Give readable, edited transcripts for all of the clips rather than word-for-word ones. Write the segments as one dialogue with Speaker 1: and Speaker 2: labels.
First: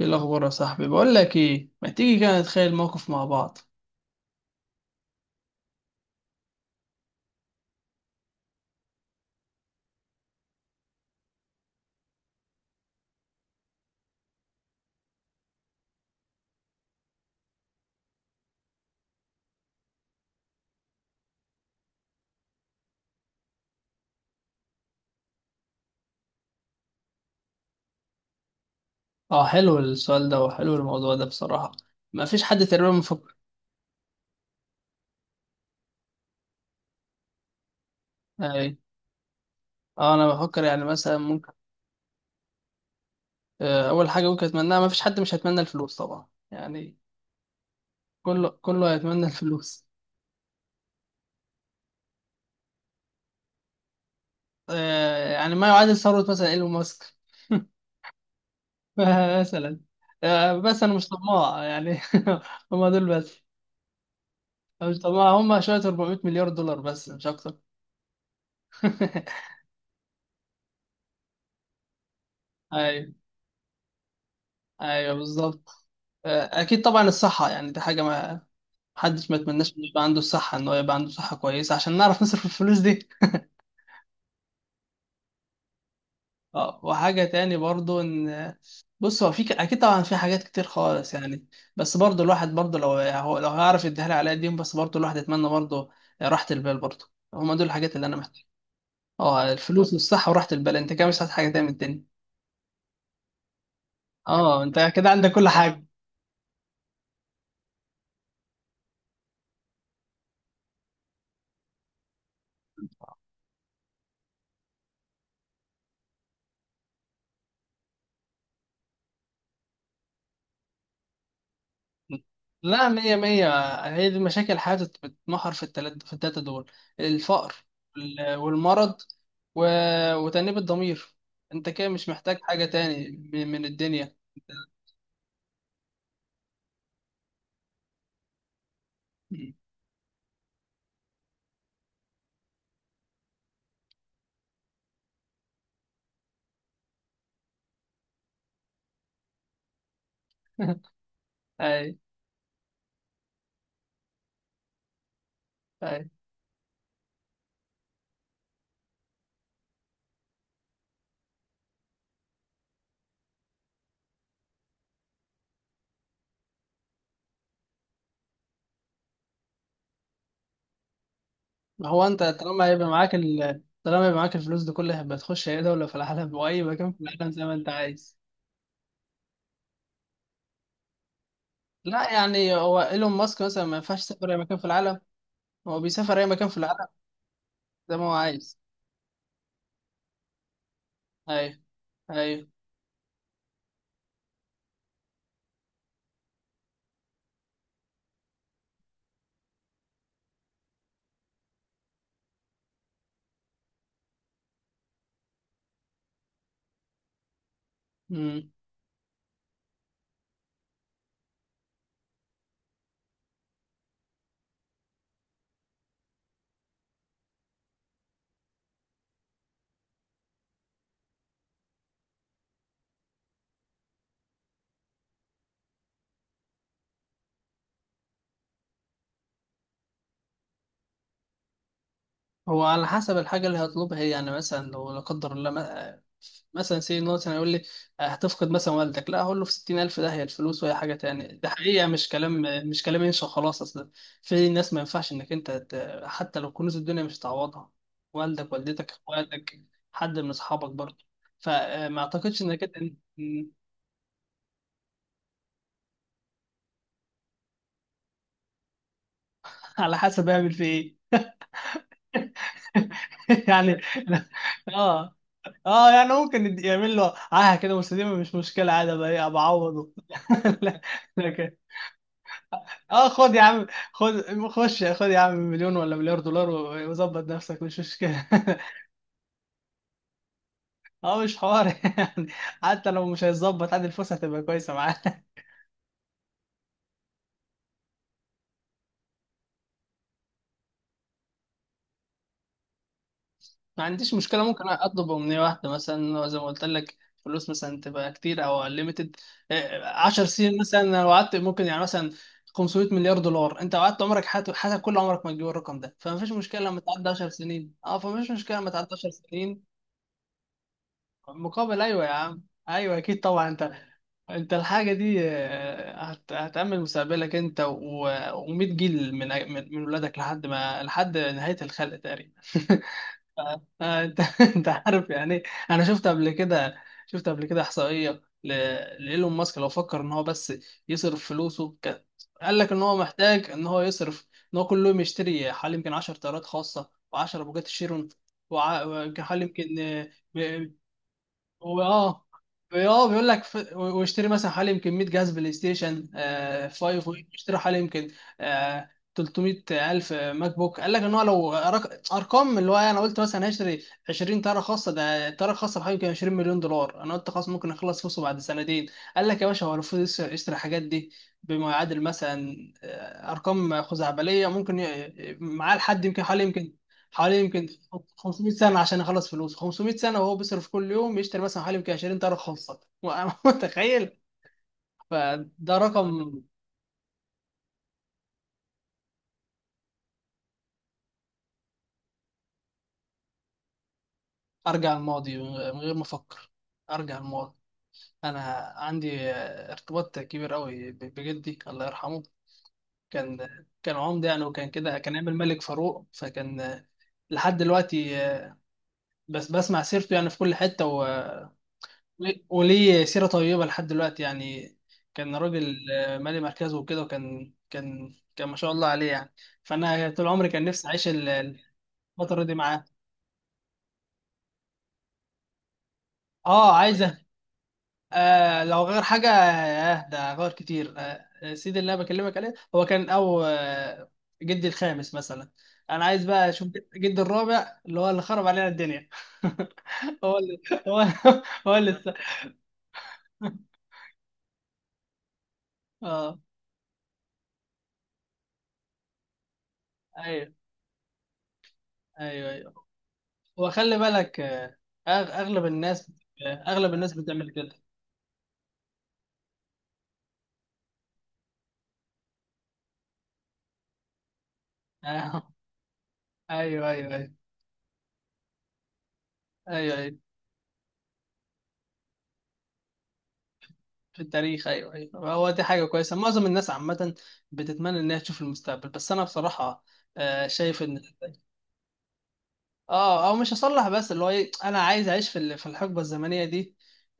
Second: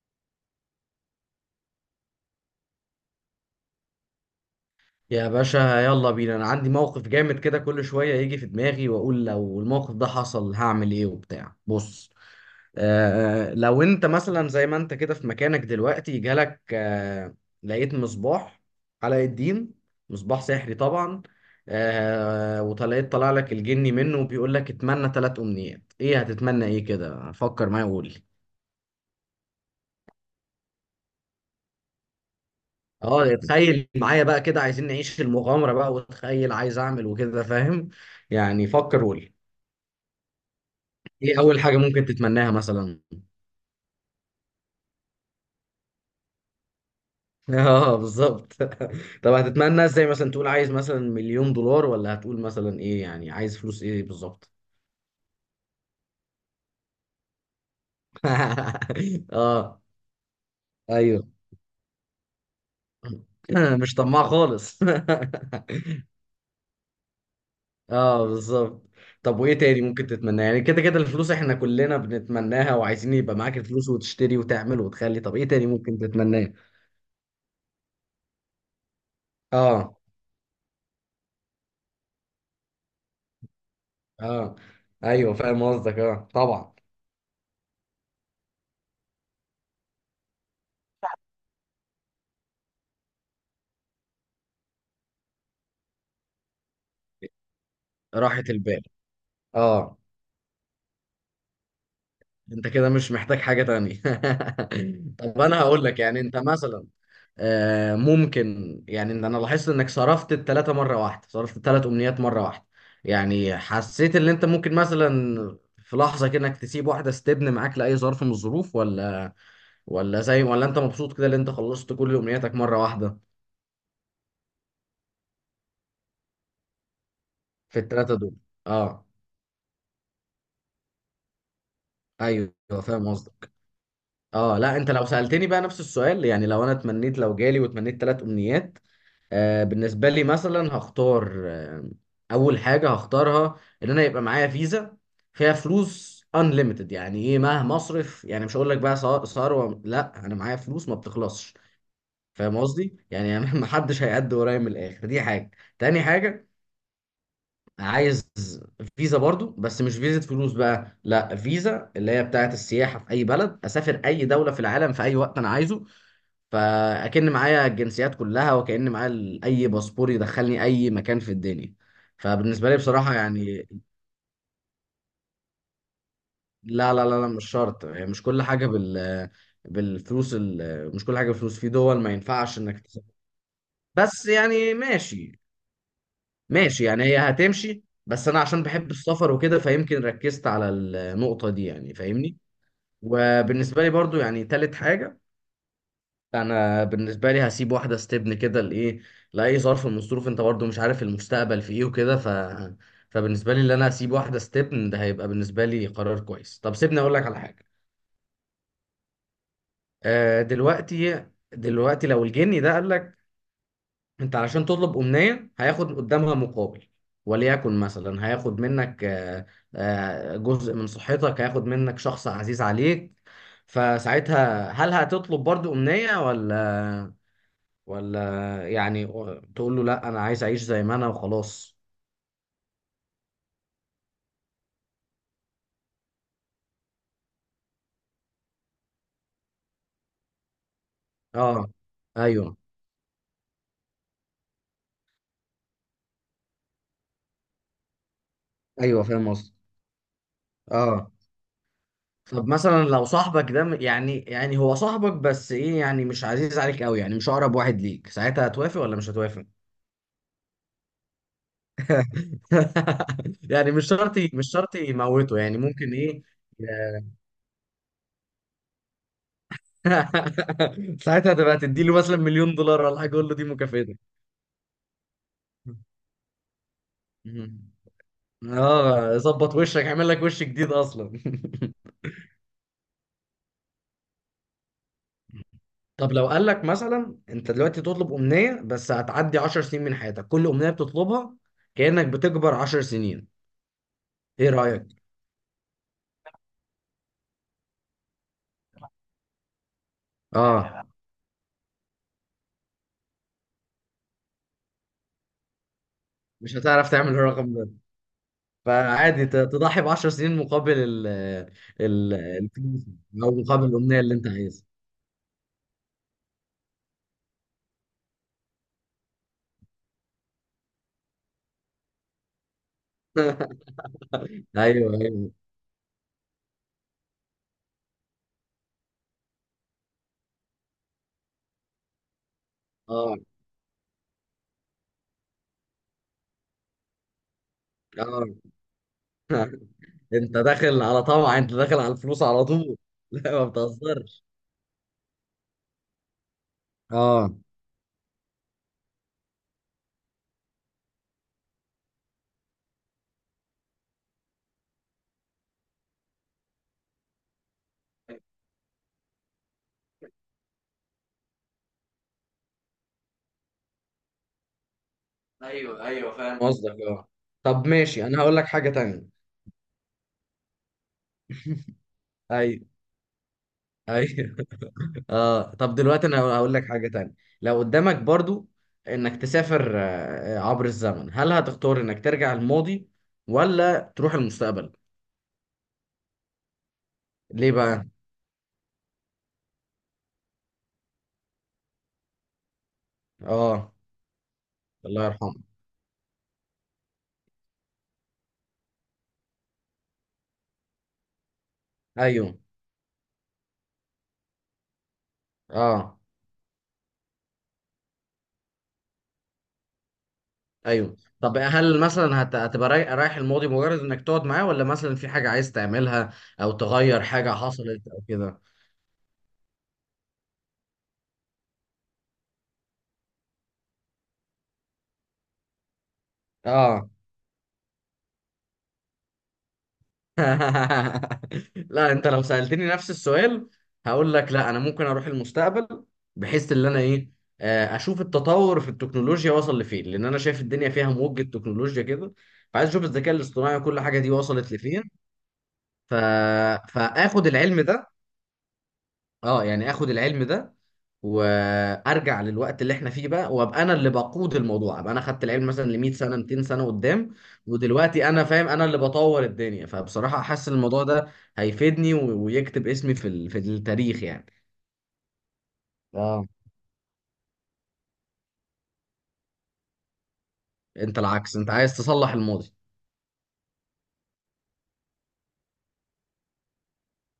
Speaker 1: ايه الاخبار يا صاحبي؟ بقول لك ايه، ما تيجي كده نتخيل موقف مع بعض؟
Speaker 2: يا باشا يلا بينا. انا عندي موقف جامد كده، كل شويه يجي في دماغي واقول لو الموقف ده حصل هعمل ايه وبتاع. بص، لو انت مثلا زي ما انت كده في مكانك دلوقتي جالك لقيت مصباح علاء الدين، مصباح سحري طبعا. وطلعت طلع لك الجني منه وبيقول لك اتمنى ثلاث امنيات، ايه هتتمنى؟ ايه كده؟ فكر معايا وقول لي.
Speaker 1: اه، حلو السؤال ده وحلو الموضوع ده بصراحه. ما فيش حد تقريبا
Speaker 2: اه
Speaker 1: مفكر.
Speaker 2: تخيل معايا بقى كده، عايزين نعيش في المغامره بقى، وتخيل عايز اعمل وكده، فاهم؟ يعني
Speaker 1: اي.
Speaker 2: فكر وقول لي
Speaker 1: اه، انا بفكر يعني مثلا
Speaker 2: ايه
Speaker 1: ممكن.
Speaker 2: اول حاجه ممكن تتمناها مثلا.
Speaker 1: اول حاجه ممكن اتمناها، ما فيش حد مش هيتمنى الفلوس طبعا يعني.
Speaker 2: اه
Speaker 1: كله
Speaker 2: بالظبط.
Speaker 1: كله هيتمنى
Speaker 2: طب هتتمنى
Speaker 1: الفلوس.
Speaker 2: ازاي؟ مثلا تقول عايز مثلا مليون دولار، ولا هتقول مثلا ايه؟ يعني عايز فلوس ايه بالظبط؟
Speaker 1: يعني ما يعادل ثروه مثلا ايلون ماسك. مثلا.
Speaker 2: اه
Speaker 1: بس انا مش
Speaker 2: ايوه.
Speaker 1: طماع يعني. هم دول بس.
Speaker 2: مش طماع خالص.
Speaker 1: أنا مش طماع، هم شويه 400 مليار دولار بس مش اكتر.
Speaker 2: اه بالظبط. طب وايه تاني ممكن تتمناه؟ يعني كده كده الفلوس احنا كلنا بنتمناها،
Speaker 1: ايوه،
Speaker 2: وعايزين يبقى معاك الفلوس وتشتري وتعمل
Speaker 1: ايوه،
Speaker 2: وتخلي، طب ايه تاني
Speaker 1: بالظبط.
Speaker 2: ممكن تتمناه؟
Speaker 1: اكيد طبعا الصحه، يعني دي حاجه ما حدش ما يتمناش انه
Speaker 2: اه
Speaker 1: يبقى عنده الصحه، ان هو يبقى عنده صحه كويسه عشان نعرف نصرف الفلوس دي.
Speaker 2: اه ايوه فاهم قصدك، اه طبعا.
Speaker 1: اه، وحاجه تاني برضو ان بص، هو في اكيد طبعا في حاجات كتير خالص يعني. بس برضو الواحد برضو لو هيعرف يديها لي على قديم، بس برضو الواحد يتمنى برضو راحه البال برضو. هما دول الحاجات اللي انا
Speaker 2: راحة
Speaker 1: محتاجها.
Speaker 2: البال.
Speaker 1: اه، الفلوس
Speaker 2: اه
Speaker 1: والصحه وراحه البال، انت كده مش عايز حاجه تاني من الدنيا.
Speaker 2: انت كده مش محتاج حاجة تانية.
Speaker 1: اه انت كده عندك
Speaker 2: طب
Speaker 1: كل
Speaker 2: انا
Speaker 1: حاجه.
Speaker 2: هقول لك يعني انت مثلا، ممكن يعني ان انا لاحظت انك صرفت التلاتة مرة واحدة، صرفت التلات امنيات مرة واحدة. يعني حسيت ان انت ممكن مثلا في لحظة كده انك تسيب واحدة ستبن معاك لأي ظرف من الظروف، ولا زي، ولا انت مبسوط كده ان انت خلصت كل امنياتك مرة
Speaker 1: لا، مية
Speaker 2: واحدة؟
Speaker 1: مية. هي دي مشاكل حياتي، بتمحور في التلاتة، دول. الفقر
Speaker 2: في التلاتة دول.
Speaker 1: والمرض
Speaker 2: اه
Speaker 1: و... وتأنيب الضمير. انت كده مش محتاج
Speaker 2: ايوه
Speaker 1: حاجة
Speaker 2: فاهم
Speaker 1: تاني من
Speaker 2: قصدك.
Speaker 1: من الدنيا.
Speaker 2: اه لا انت لو سألتني بقى نفس السؤال، يعني لو انا اتمنيت، لو جالي واتمنيت تلات امنيات، بالنسبة لي مثلا هختار أول حاجة هختارها إن أنا يبقى معايا فيزا فيها فلوس unlimited. يعني إيه؟ مهما أصرف، يعني مش هقول لك بقى ثروة، لا أنا معايا فلوس ما بتخلصش.
Speaker 1: اي،
Speaker 2: فاهم قصدي؟ يعني أنا محدش هيعد ورايا، من الآخر دي حاجة. تاني
Speaker 1: اي.
Speaker 2: حاجة، عايز فيزا برضو، بس مش فيزا فلوس بقى، لا فيزا اللي هي بتاعت السياحة، في أي بلد أسافر، أي دولة في العالم في أي وقت أنا عايزه. فاكن معايا الجنسيات كلها، وكأن معايا اي باسبور يدخلني اي مكان في الدنيا.
Speaker 1: هو انت طالما
Speaker 2: فبالنسبه لي
Speaker 1: هيبقى
Speaker 2: بصراحه
Speaker 1: معاك
Speaker 2: يعني،
Speaker 1: طالما هيبقى معاك الفلوس دي كلها، هيبقى تخش اي دولة في العالم واي مكان
Speaker 2: لا
Speaker 1: في
Speaker 2: لا لا لا
Speaker 1: العالم زي
Speaker 2: مش
Speaker 1: ما انت
Speaker 2: شرط، يعني
Speaker 1: عايز.
Speaker 2: مش كل حاجه مش كل حاجه بالفلوس، في دول ما
Speaker 1: لا، يعني
Speaker 2: ينفعش
Speaker 1: هو
Speaker 2: انك
Speaker 1: ايلون
Speaker 2: تسافر.
Speaker 1: ماسك مثلا ما ينفعش
Speaker 2: بس
Speaker 1: يسافر اي مكان في
Speaker 2: يعني
Speaker 1: العالم؟
Speaker 2: ماشي،
Speaker 1: هو بيسافر اي مكان في
Speaker 2: ماشي
Speaker 1: العالم
Speaker 2: يعني هي هتمشي،
Speaker 1: زي ما هو
Speaker 2: بس انا
Speaker 1: عايز.
Speaker 2: عشان بحب السفر وكده فيمكن ركزت على
Speaker 1: اي،
Speaker 2: النقطه دي، يعني
Speaker 1: اي.
Speaker 2: فاهمني. وبالنسبه لي برضو يعني تالت حاجه، انا بالنسبه لي هسيب واحده ستبن كده لايه، لاي ظرف من الظروف، انت برضو مش عارف المستقبل في ايه وكده، فبالنسبه لي اللي انا هسيب واحده ستبن ده هيبقى بالنسبه لي قرار كويس. طب سيبني اقول لك على حاجه. آه دلوقتي، دلوقتي لو الجني ده قال لك انت علشان تطلب امنيه هياخد قدامها مقابل، وليكن مثلا هياخد منك جزء من صحتك، هياخد منك شخص عزيز عليك، فساعتها هل هتطلب برضو امنيه، ولا يعني تقول له لا انا عايز اعيش زي ما انا وخلاص؟
Speaker 1: هو على حسب الحاجة اللي هطلبها هي، يعني مثلا لو لا قدر الله مثلا سي إن هو مثلا يقول لي هتفقد مثلا والدك، لا، هقول له في 60,000 ده هي الفلوس وهي حاجة تاني، ده
Speaker 2: اه
Speaker 1: حقيقة مش كلام.
Speaker 2: ايوه
Speaker 1: مش كلام ينشأ خلاص أصلا. في ناس ما ينفعش إنك أنت حتى لو كنوز الدنيا مش هتعوضها، والدك، والدتك،
Speaker 2: ايوه فاهم قصدي.
Speaker 1: إخواتك، حد من أصحابك برضه.
Speaker 2: اه
Speaker 1: فما أعتقدش
Speaker 2: طب
Speaker 1: إنك
Speaker 2: مثلا
Speaker 1: أنت.
Speaker 2: لو صاحبك ده يعني، يعني هو صاحبك بس ايه، يعني مش عزيز عليك قوي، يعني مش اقرب واحد ليك، ساعتها هتوافق ولا مش هتوافق؟
Speaker 1: على حسب أعمل في إيه.
Speaker 2: يعني
Speaker 1: يعني.
Speaker 2: مش شرط، مش شرط
Speaker 1: اه
Speaker 2: يموته، يعني
Speaker 1: اه
Speaker 2: ممكن
Speaker 1: يعني
Speaker 2: ايه.
Speaker 1: ممكن يعمل له اه كده مستديمه، مش مشكله، عادي بقى، ايه بعوضه. لا-
Speaker 2: ساعتها
Speaker 1: لكن
Speaker 2: تبقى تديله مثلا مليون دولار ولا
Speaker 1: اه،
Speaker 2: حاجه، قول
Speaker 1: خد
Speaker 2: له
Speaker 1: يا
Speaker 2: دي
Speaker 1: عم،
Speaker 2: مكافأتك.
Speaker 1: خد خش خد يا عم مليون ولا مليار دولار وظبط نفسك مش مشكله.
Speaker 2: اه ظبط وشك، اعمل لك وش جديد اصلا.
Speaker 1: اه مش حوار يعني. حتى لو مش هيتظبط عادي، الفلوس هتبقى كويسه معاه.
Speaker 2: طب لو قال لك مثلا انت دلوقتي تطلب امنيه بس هتعدي 10 سنين من حياتك كل امنيه بتطلبها، كانك بتكبر 10 سنين،
Speaker 1: ما عنديش مشكلة،
Speaker 2: ايه
Speaker 1: ممكن
Speaker 2: رايك؟
Speaker 1: أطلب أمنية واحدة مثلا زي ما قلت لك. فلوس مثلا تبقى كتير أو ليميتد، 10 سنين
Speaker 2: اه
Speaker 1: مثلا لو قعدت، ممكن يعني مثلا 500 مليار دولار. أنت قعدت عمرك، حياتك حياتك كل عمرك ما تجيب الرقم ده، فمفيش
Speaker 2: مش
Speaker 1: مشكلة لما
Speaker 2: هتعرف
Speaker 1: تعدي
Speaker 2: تعمل
Speaker 1: 10
Speaker 2: الرقم ده،
Speaker 1: سنين، أه فمفيش مشكلة لما تعدي 10
Speaker 2: فعادي
Speaker 1: سنين
Speaker 2: تضحي ب 10 سنين مقابل ال
Speaker 1: مقابل. أيوه يا
Speaker 2: ال
Speaker 1: عم.
Speaker 2: الفلوس،
Speaker 1: أيوه أكيد
Speaker 2: او
Speaker 1: طبعا
Speaker 2: مقابل
Speaker 1: أنت،
Speaker 2: الامنيه اللي انت
Speaker 1: أنت
Speaker 2: عايزها.
Speaker 1: الحاجة دي آه، هتأمن مستقبلك أنت و100 جيل من ولادك لحد ما، لحد نهاية الخلق تقريبا. آه، انت انت
Speaker 2: ايوه
Speaker 1: عارف
Speaker 2: ايوه
Speaker 1: يعني ايه. انا شفت قبل كده، شفت قبل كده احصائيه لايلون ماسك، لو فكر ان هو بس يصرف فلوسه قال لك ان هو
Speaker 2: اه
Speaker 1: محتاج ان هو يصرف ان هو كل يوم يشتري حوالي يمكن 10 طيارات خاصه و10 بوجات شيرون
Speaker 2: اه.
Speaker 1: ويمكن حوالي
Speaker 2: انت
Speaker 1: يمكن.
Speaker 2: داخل على طمع، انت داخل
Speaker 1: واه
Speaker 2: على الفلوس على طول.
Speaker 1: اه بيقول
Speaker 2: لا
Speaker 1: لك
Speaker 2: ما بتهزرش.
Speaker 1: واشتري مثلا حوالي يمكن 100 جهاز بلاي ستيشن آه 5،
Speaker 2: اه
Speaker 1: واشتري حوالي يمكن آه 300 الف ماك بوك. قال لك ان هو لو ارقام، اللي هو إيه، انا قلت مثلا هشتري 20 تاره خاصه، ده تاره خاصه بحوالي يمكن 20 مليون دولار، انا قلت خلاص ممكن اخلص فلوسه بعد سنتين. قال لك يا باشا هو المفروض يشتري الحاجات دي بما يعادل مثلا ارقام خزعبليه ممكن معاه
Speaker 2: ايوه
Speaker 1: لحد
Speaker 2: ايوه
Speaker 1: يمكن
Speaker 2: فاهم قصدك. اه
Speaker 1: حوالي يمكن
Speaker 2: طب ماشي، انا هقول لك
Speaker 1: 500
Speaker 2: حاجه
Speaker 1: سنة عشان
Speaker 2: تانية.
Speaker 1: يخلص فلوس 500 سنة، وهو بيصرف كل يوم يشتري مثلا حوالي يمكن 20 طرف
Speaker 2: ايوه
Speaker 1: خاصة، وأنا متخيل.
Speaker 2: ايوه. اه طب
Speaker 1: فده
Speaker 2: دلوقتي انا
Speaker 1: رقم.
Speaker 2: هقول لك حاجة تانية، لو قدامك برضو انك تسافر عبر الزمن، هل هتختار انك ترجع الماضي ولا تروح المستقبل؟
Speaker 1: أرجع الماضي من غير ما أفكر. أرجع
Speaker 2: ليه
Speaker 1: الماضي.
Speaker 2: بقى؟
Speaker 1: أنا عندي ارتباط كبير قوي بجدي الله يرحمه. كان
Speaker 2: اه
Speaker 1: كان عمدة يعني، وكان كده
Speaker 2: الله
Speaker 1: كان عامل
Speaker 2: يرحمه.
Speaker 1: ملك فاروق، فكان آه، لحد دلوقتي، آه، بس بسمع سيرته يعني في كل حتة، و
Speaker 2: ايوه
Speaker 1: وليه سيرة طيبة لحد دلوقتي يعني. كان راجل
Speaker 2: اه
Speaker 1: آه، مالي مركزه وكده، وكان كان كان ما شاء الله عليه يعني. فأنا طول عمري كان نفسي
Speaker 2: ايوه.
Speaker 1: أعيش
Speaker 2: طب هل مثلا
Speaker 1: الفترة دي
Speaker 2: هتبقى
Speaker 1: معاه.
Speaker 2: رايح الماضي مجرد انك تقعد معاه، ولا مثلا في حاجة عايز تعملها او
Speaker 1: اه،
Speaker 2: تغير
Speaker 1: عايزة.
Speaker 2: حاجة حصلت او كده؟
Speaker 1: آه، لو غير حاجة، آه ده غير كتير. آه، آه، سيدي اللي أنا بكلمك عليه هو كان أو آه جدي الخامس مثلا. أنا عايز بقى أشوف
Speaker 2: اه
Speaker 1: جدي الرابع، اللي هو اللي خرب علينا الدنيا. هو اللي هو اللي هو
Speaker 2: لا
Speaker 1: اللي.
Speaker 2: انت لو سألتني نفس السؤال هقول لك لا انا ممكن اروح المستقبل،
Speaker 1: اه،
Speaker 2: بحيث ان انا ايه، اشوف التطور في التكنولوجيا وصل لفين، لان انا شايف
Speaker 1: ايوه
Speaker 2: الدنيا فيها موجة تكنولوجيا كده،
Speaker 1: ايوه
Speaker 2: فعايز
Speaker 1: أيوه.
Speaker 2: اشوف الذكاء الاصطناعي وكل
Speaker 1: وخلي
Speaker 2: حاجة دي
Speaker 1: بالك،
Speaker 2: وصلت لفين.
Speaker 1: اغلب
Speaker 2: ف...
Speaker 1: الناس،
Speaker 2: فاخد
Speaker 1: بتعمل
Speaker 2: العلم
Speaker 1: كده.
Speaker 2: ده، اه يعني اخد العلم ده وارجع للوقت اللي احنا فيه بقى، وابقى انا اللي بقود الموضوع، ابقى انا خدت العلم
Speaker 1: آه،
Speaker 2: مثلا ل 100 سنه 200 سنه
Speaker 1: ايوه
Speaker 2: قدام،
Speaker 1: ايوه ايوه
Speaker 2: ودلوقتي انا فاهم، انا اللي بطور الدنيا.
Speaker 1: ايوه ايوه.
Speaker 2: فبصراحه حاسس إن الموضوع ده هيفيدني ويكتب اسمي في في التاريخ
Speaker 1: في
Speaker 2: يعني.
Speaker 1: التاريخ، ايوه ايوه. هو دي حاجه كويسه.
Speaker 2: اه
Speaker 1: معظم الناس عامه بتتمنى انها تشوف المستقبل، بس انا بصراحه شايف
Speaker 2: انت
Speaker 1: ان
Speaker 2: العكس، انت عايز تصلح الماضي.
Speaker 1: اه، او مش هصلح، بس اللي هو ايه، انا عايز اعيش في الحقبه الزمنيه دي،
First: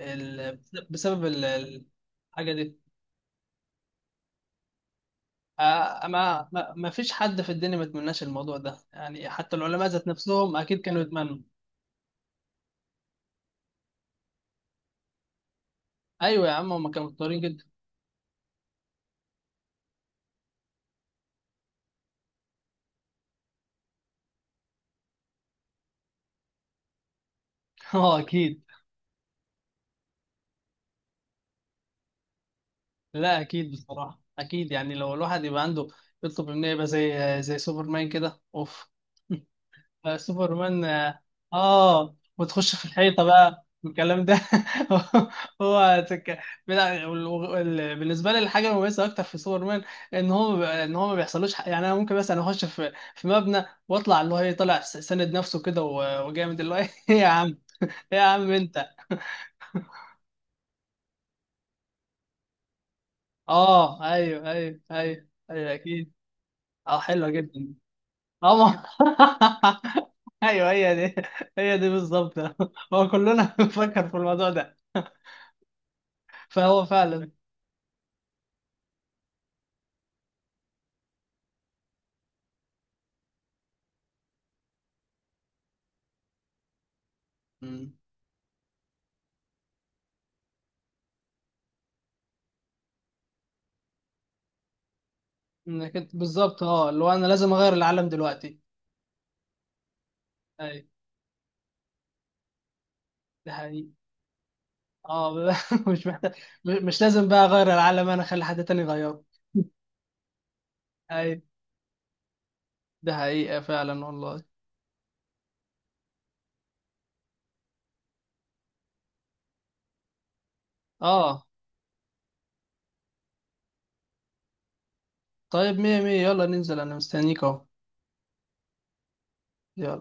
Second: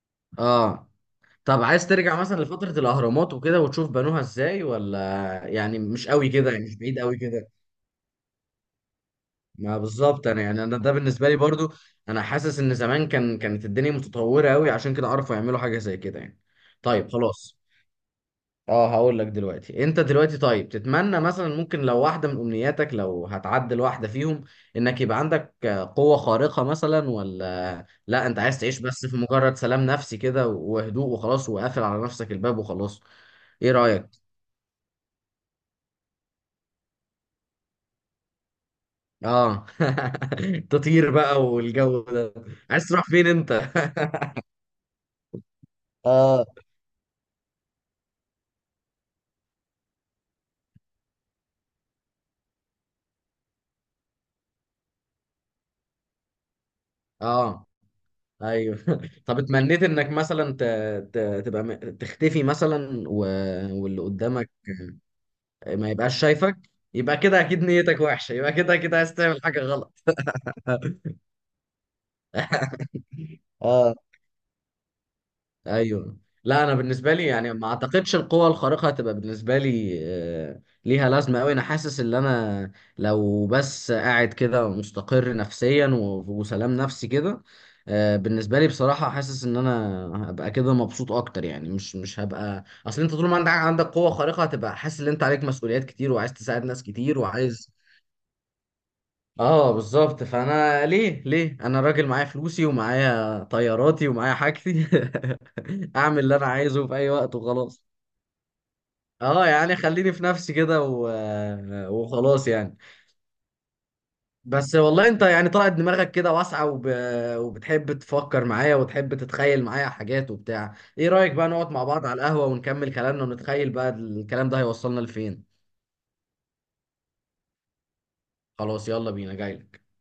Speaker 1: ال-
Speaker 2: اه
Speaker 1: بسبب
Speaker 2: طب عايز ترجع مثلا
Speaker 1: الحاجه
Speaker 2: لفتره
Speaker 1: دي.
Speaker 2: الاهرامات وكده وتشوف بنوها ازاي ولا؟ يعني مش قوي كده، يعني مش
Speaker 1: ما
Speaker 2: بعيد
Speaker 1: فيش
Speaker 2: قوي
Speaker 1: حد
Speaker 2: كده.
Speaker 1: في الدنيا ما يتمناش الموضوع ده يعني، حتى
Speaker 2: ما
Speaker 1: العلماء ذات
Speaker 2: بالظبط، انا
Speaker 1: نفسهم
Speaker 2: يعني انا
Speaker 1: اكيد
Speaker 2: ده
Speaker 1: كانوا
Speaker 2: بالنسبه لي
Speaker 1: يتمنوا.
Speaker 2: برضو، انا حاسس ان زمان كان، كانت الدنيا متطوره قوي، عشان كده عرفوا يعملوا حاجه زي كده يعني.
Speaker 1: ايوه يا عم، هم كانوا
Speaker 2: طيب
Speaker 1: مضطرين
Speaker 2: خلاص.
Speaker 1: جدا.
Speaker 2: اه هقول لك دلوقتي، انت دلوقتي طيب تتمنى مثلا، ممكن لو واحده من امنياتك لو هتعدل واحده فيهم، انك يبقى عندك قوه خارقه مثلا، ولا
Speaker 1: اه
Speaker 2: لا انت عايز
Speaker 1: اكيد.
Speaker 2: تعيش بس في مجرد سلام نفسي كده وهدوء وخلاص وقافل على نفسك الباب وخلاص؟
Speaker 1: لا اكيد
Speaker 2: ايه
Speaker 1: بصراحه،
Speaker 2: رايك؟
Speaker 1: اكيد يعني، لو الواحد يبقى عنده يطلب منه يبقى زي سوبرمان كده، اوف.
Speaker 2: اه
Speaker 1: آه، سوبرمان
Speaker 2: تطير
Speaker 1: اه
Speaker 2: بقى والجو
Speaker 1: آه.
Speaker 2: ده.
Speaker 1: وتخش في
Speaker 2: عايز تروح
Speaker 1: الحيطه
Speaker 2: فين انت؟
Speaker 1: بقى الكلام ده. هو تك...
Speaker 2: اه
Speaker 1: بلا- وال- وال- بالنسبه لي الحاجه المميزه اكتر في سوبرمان، ان هو ان هو ما بيحصلوش حق. يعني انا ممكن مثلا اخش في مبنى واطلع، اللي هو ايه، طالع ساند نفسه كده وجامد، اللي هو ايه. يا عم،
Speaker 2: اه
Speaker 1: إيه يا عم
Speaker 2: ايوه.
Speaker 1: انت.
Speaker 2: طب اتمنيت انك مثلا ت... تبقى تختفي مثلا، واللي
Speaker 1: اه
Speaker 2: قدامك
Speaker 1: ايوه ايوه ايوه ايوه
Speaker 2: ما
Speaker 1: اكيد.
Speaker 2: يبقاش شايفك،
Speaker 1: اه،
Speaker 2: يبقى
Speaker 1: حلوه
Speaker 2: كده اكيد
Speaker 1: جدا.
Speaker 2: نيتك وحشة، يبقى
Speaker 1: اه
Speaker 2: كده
Speaker 1: ما-
Speaker 2: اكيد عايز تعمل حاجة غلط.
Speaker 1: ايوه هي دي، هي دي بالظبط. هو كلنا
Speaker 2: اه
Speaker 1: بنفكر في الموضوع ده.
Speaker 2: ايوه. لا انا
Speaker 1: فهو
Speaker 2: بالنسبه لي
Speaker 1: فعلا.
Speaker 2: يعني ما اعتقدش القوه الخارقه هتبقى بالنسبه لي ليها لازمه قوي. انا حاسس ان انا لو بس قاعد كده مستقر نفسيا وسلام نفسي كده،
Speaker 1: مم.
Speaker 2: بالنسبه لي بصراحه حاسس ان انا هبقى كده مبسوط اكتر يعني. مش هبقى، اصل انت طول ما عندك قوه خارقه هتبقى حاسس ان انت عليك مسؤوليات
Speaker 1: انك
Speaker 2: كتير،
Speaker 1: انت
Speaker 2: وعايز
Speaker 1: بالظبط
Speaker 2: تساعد ناس
Speaker 1: اه، اللي هو
Speaker 2: كتير
Speaker 1: انا لازم
Speaker 2: وعايز.
Speaker 1: اغير العالم دلوقتي.
Speaker 2: اه بالظبط،
Speaker 1: اي.
Speaker 2: فانا ليه؟ ليه انا راجل معايا فلوسي ومعايا
Speaker 1: ده حقيقي.
Speaker 2: طياراتي ومعايا حاجتي،
Speaker 1: اه، مش
Speaker 2: اعمل
Speaker 1: محتاج.
Speaker 2: اللي انا عايزه في
Speaker 1: مش
Speaker 2: اي
Speaker 1: لازم
Speaker 2: وقت
Speaker 1: بقى اغير
Speaker 2: وخلاص.
Speaker 1: العالم، انا اخلي حد تاني يغيره.
Speaker 2: اه يعني خليني في نفسي كده
Speaker 1: اي.
Speaker 2: وخلاص يعني.
Speaker 1: ده حقيقة فعلا والله.
Speaker 2: بس والله انت يعني طلعت دماغك كده واسعة وبتحب تفكر معايا وتحب تتخيل معايا حاجات وبتاع. ايه رأيك
Speaker 1: اه
Speaker 2: بقى نقعد مع بعض على القهوة ونكمل كلامنا، ونتخيل بقى الكلام ده هيوصلنا لفين؟
Speaker 1: طيب، مية مية، يلا ننزل، انا مستنيك اهو.
Speaker 2: خلاص يلا بينا جاي.
Speaker 1: يلا